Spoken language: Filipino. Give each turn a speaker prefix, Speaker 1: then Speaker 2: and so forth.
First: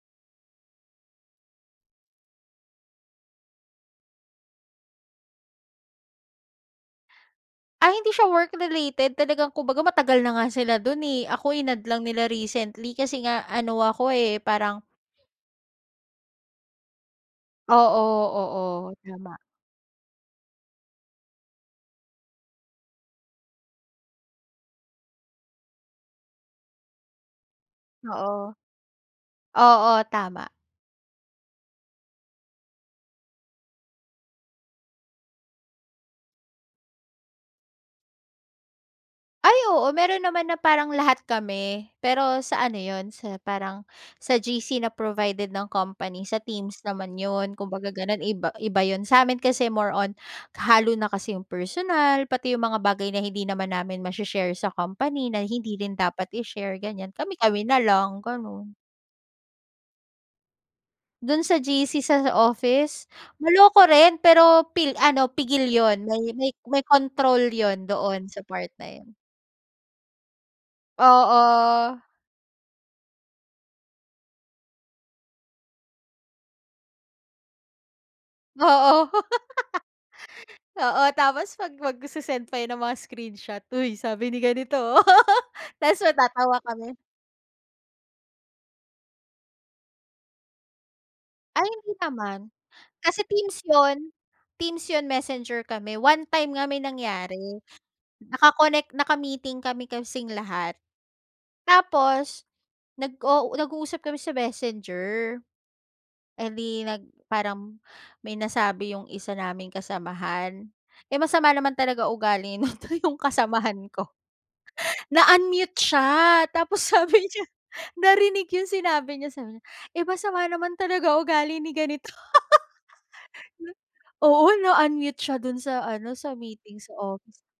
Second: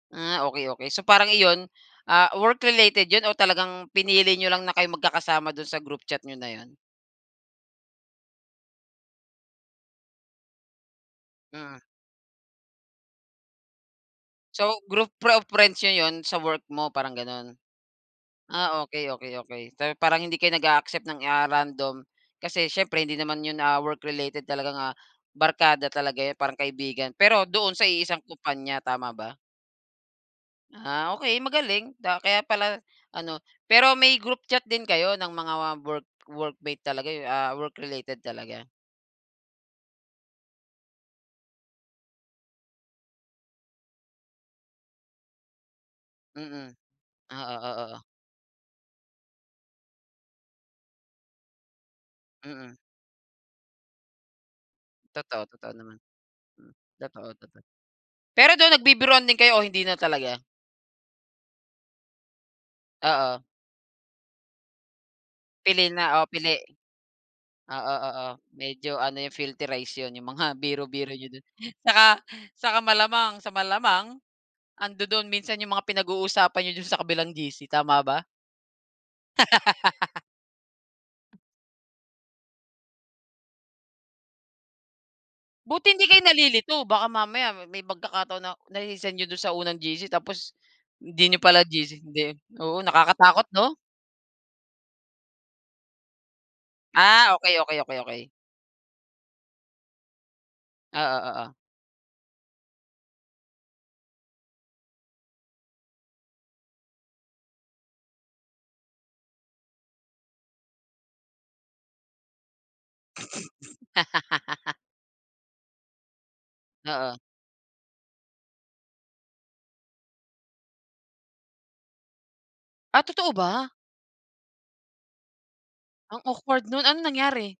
Speaker 1: Ah, okey okey. So parang iyon ah, work related yun o talagang pinili niyo lang na kayong magkakasama dun sa group chat n'yo na yun?
Speaker 2: Ay, hindi siya work related talagang kung baga matagal na nga sila dun eh, ako in-add
Speaker 1: Mm.
Speaker 2: lang nila recently, kasi nga ano ako eh, parang
Speaker 1: So, group pro of friends n'yo yun sa work mo, parang gano'n?
Speaker 2: Oo,
Speaker 1: Ah,
Speaker 2: oo.
Speaker 1: okey okey
Speaker 2: Tama.
Speaker 1: okey. So, parang hindi kayo nag-a-accept ng ah, random kasi siyempre hindi naman yun ah, work related talagang ah, barkada talaga yan, parang kaibigan. Pero doon sa iisang
Speaker 2: Oo.
Speaker 1: kumpanya, tama ba?
Speaker 2: Oo, tama.
Speaker 1: Ah okey, magaling. Da kaya pala ano pero may group chat din kayo ng mga work workmate talaga, yung a work related talaga?
Speaker 2: Ay, oo meron naman na parang lahat kami, pero sa ano yun, sa parang, sa GC na provided ng company, sa
Speaker 1: Mm.
Speaker 2: teams naman
Speaker 1: Ah,
Speaker 2: yun, kung
Speaker 1: oo,
Speaker 2: baga
Speaker 1: oo.
Speaker 2: gano'n iba iba yun, sa'min kasi more on kahalo na kasi yung personal, pati yung
Speaker 1: Mm.
Speaker 2: mga bagay na hindi naman namin mashi-share sa company na
Speaker 1: Totoo,
Speaker 2: hindi
Speaker 1: totoo
Speaker 2: rin
Speaker 1: naman.
Speaker 2: dapat
Speaker 1: Hmm,
Speaker 2: i-share ganyan,
Speaker 1: totoo, totoo.
Speaker 2: kami-kami na lang
Speaker 1: Pero dun
Speaker 2: gano'n.
Speaker 1: nag bibiruan din kayo o hindi na talaga?
Speaker 2: Do'n sa GC sa office?
Speaker 1: Oo.
Speaker 2: Maloko rin, pero pil ano pigil
Speaker 1: Pili
Speaker 2: yun,
Speaker 1: na?
Speaker 2: may
Speaker 1: Oo,
Speaker 2: may
Speaker 1: pili?
Speaker 2: may control yun
Speaker 1: Oo,
Speaker 2: doon
Speaker 1: oo.
Speaker 2: sa part na
Speaker 1: Medyo
Speaker 2: yun.
Speaker 1: ano yun, filterize yun, yung mga biro-biro niyo do'n.
Speaker 2: Oo.
Speaker 1: Tsaka saka malamang, sa malamang andodon minsan yung mga pinag-uusapan niyo dun sa kabilang GC, tama ba?
Speaker 2: Oo. Oo, tapos pag magse-send pa yan ng mga screenshot, "Uy sabi ni ganito."
Speaker 1: Buti
Speaker 2: Tapos
Speaker 1: hindi kayo
Speaker 2: matatawa
Speaker 1: nalilito?
Speaker 2: kami.
Speaker 1: Baka mamaya may pagkakataon na nase-send niyo dun sa unang GC, tapos hindi niyo pala
Speaker 2: Ay, hindi
Speaker 1: GC, hindi
Speaker 2: naman.
Speaker 1: oo,
Speaker 2: Kasi
Speaker 1: nakakatakot,
Speaker 2: teams
Speaker 1: 'no?
Speaker 2: yon. Teams yon, messenger kami. One time nga may
Speaker 1: Ah,
Speaker 2: nangyari.
Speaker 1: okey okey. Okey okey.
Speaker 2: Naka-connect, naka-meeting kami kasing lahat,
Speaker 1: Oo, oo.
Speaker 2: tapos nag-u nag-uusap kami sa Messenger, eh, di nag parang may nasabi yung isa naming kasamahan. Eh, masama naman talaga ugali nito yung kasamahan ko, na-unmute siya tapos
Speaker 1: Oo.
Speaker 2: sabi niya, narinig yung sinabi niya, sabi niya, "Eh masama naman talaga ugali ni ganito."
Speaker 1: Ah, totoo ba?
Speaker 2: Oo, na-unmute siya dun sa ano,
Speaker 1: Ang
Speaker 2: sa
Speaker 1: awkward
Speaker 2: meeting
Speaker 1: nun.
Speaker 2: sa
Speaker 1: Anong
Speaker 2: office.
Speaker 1: nangyari?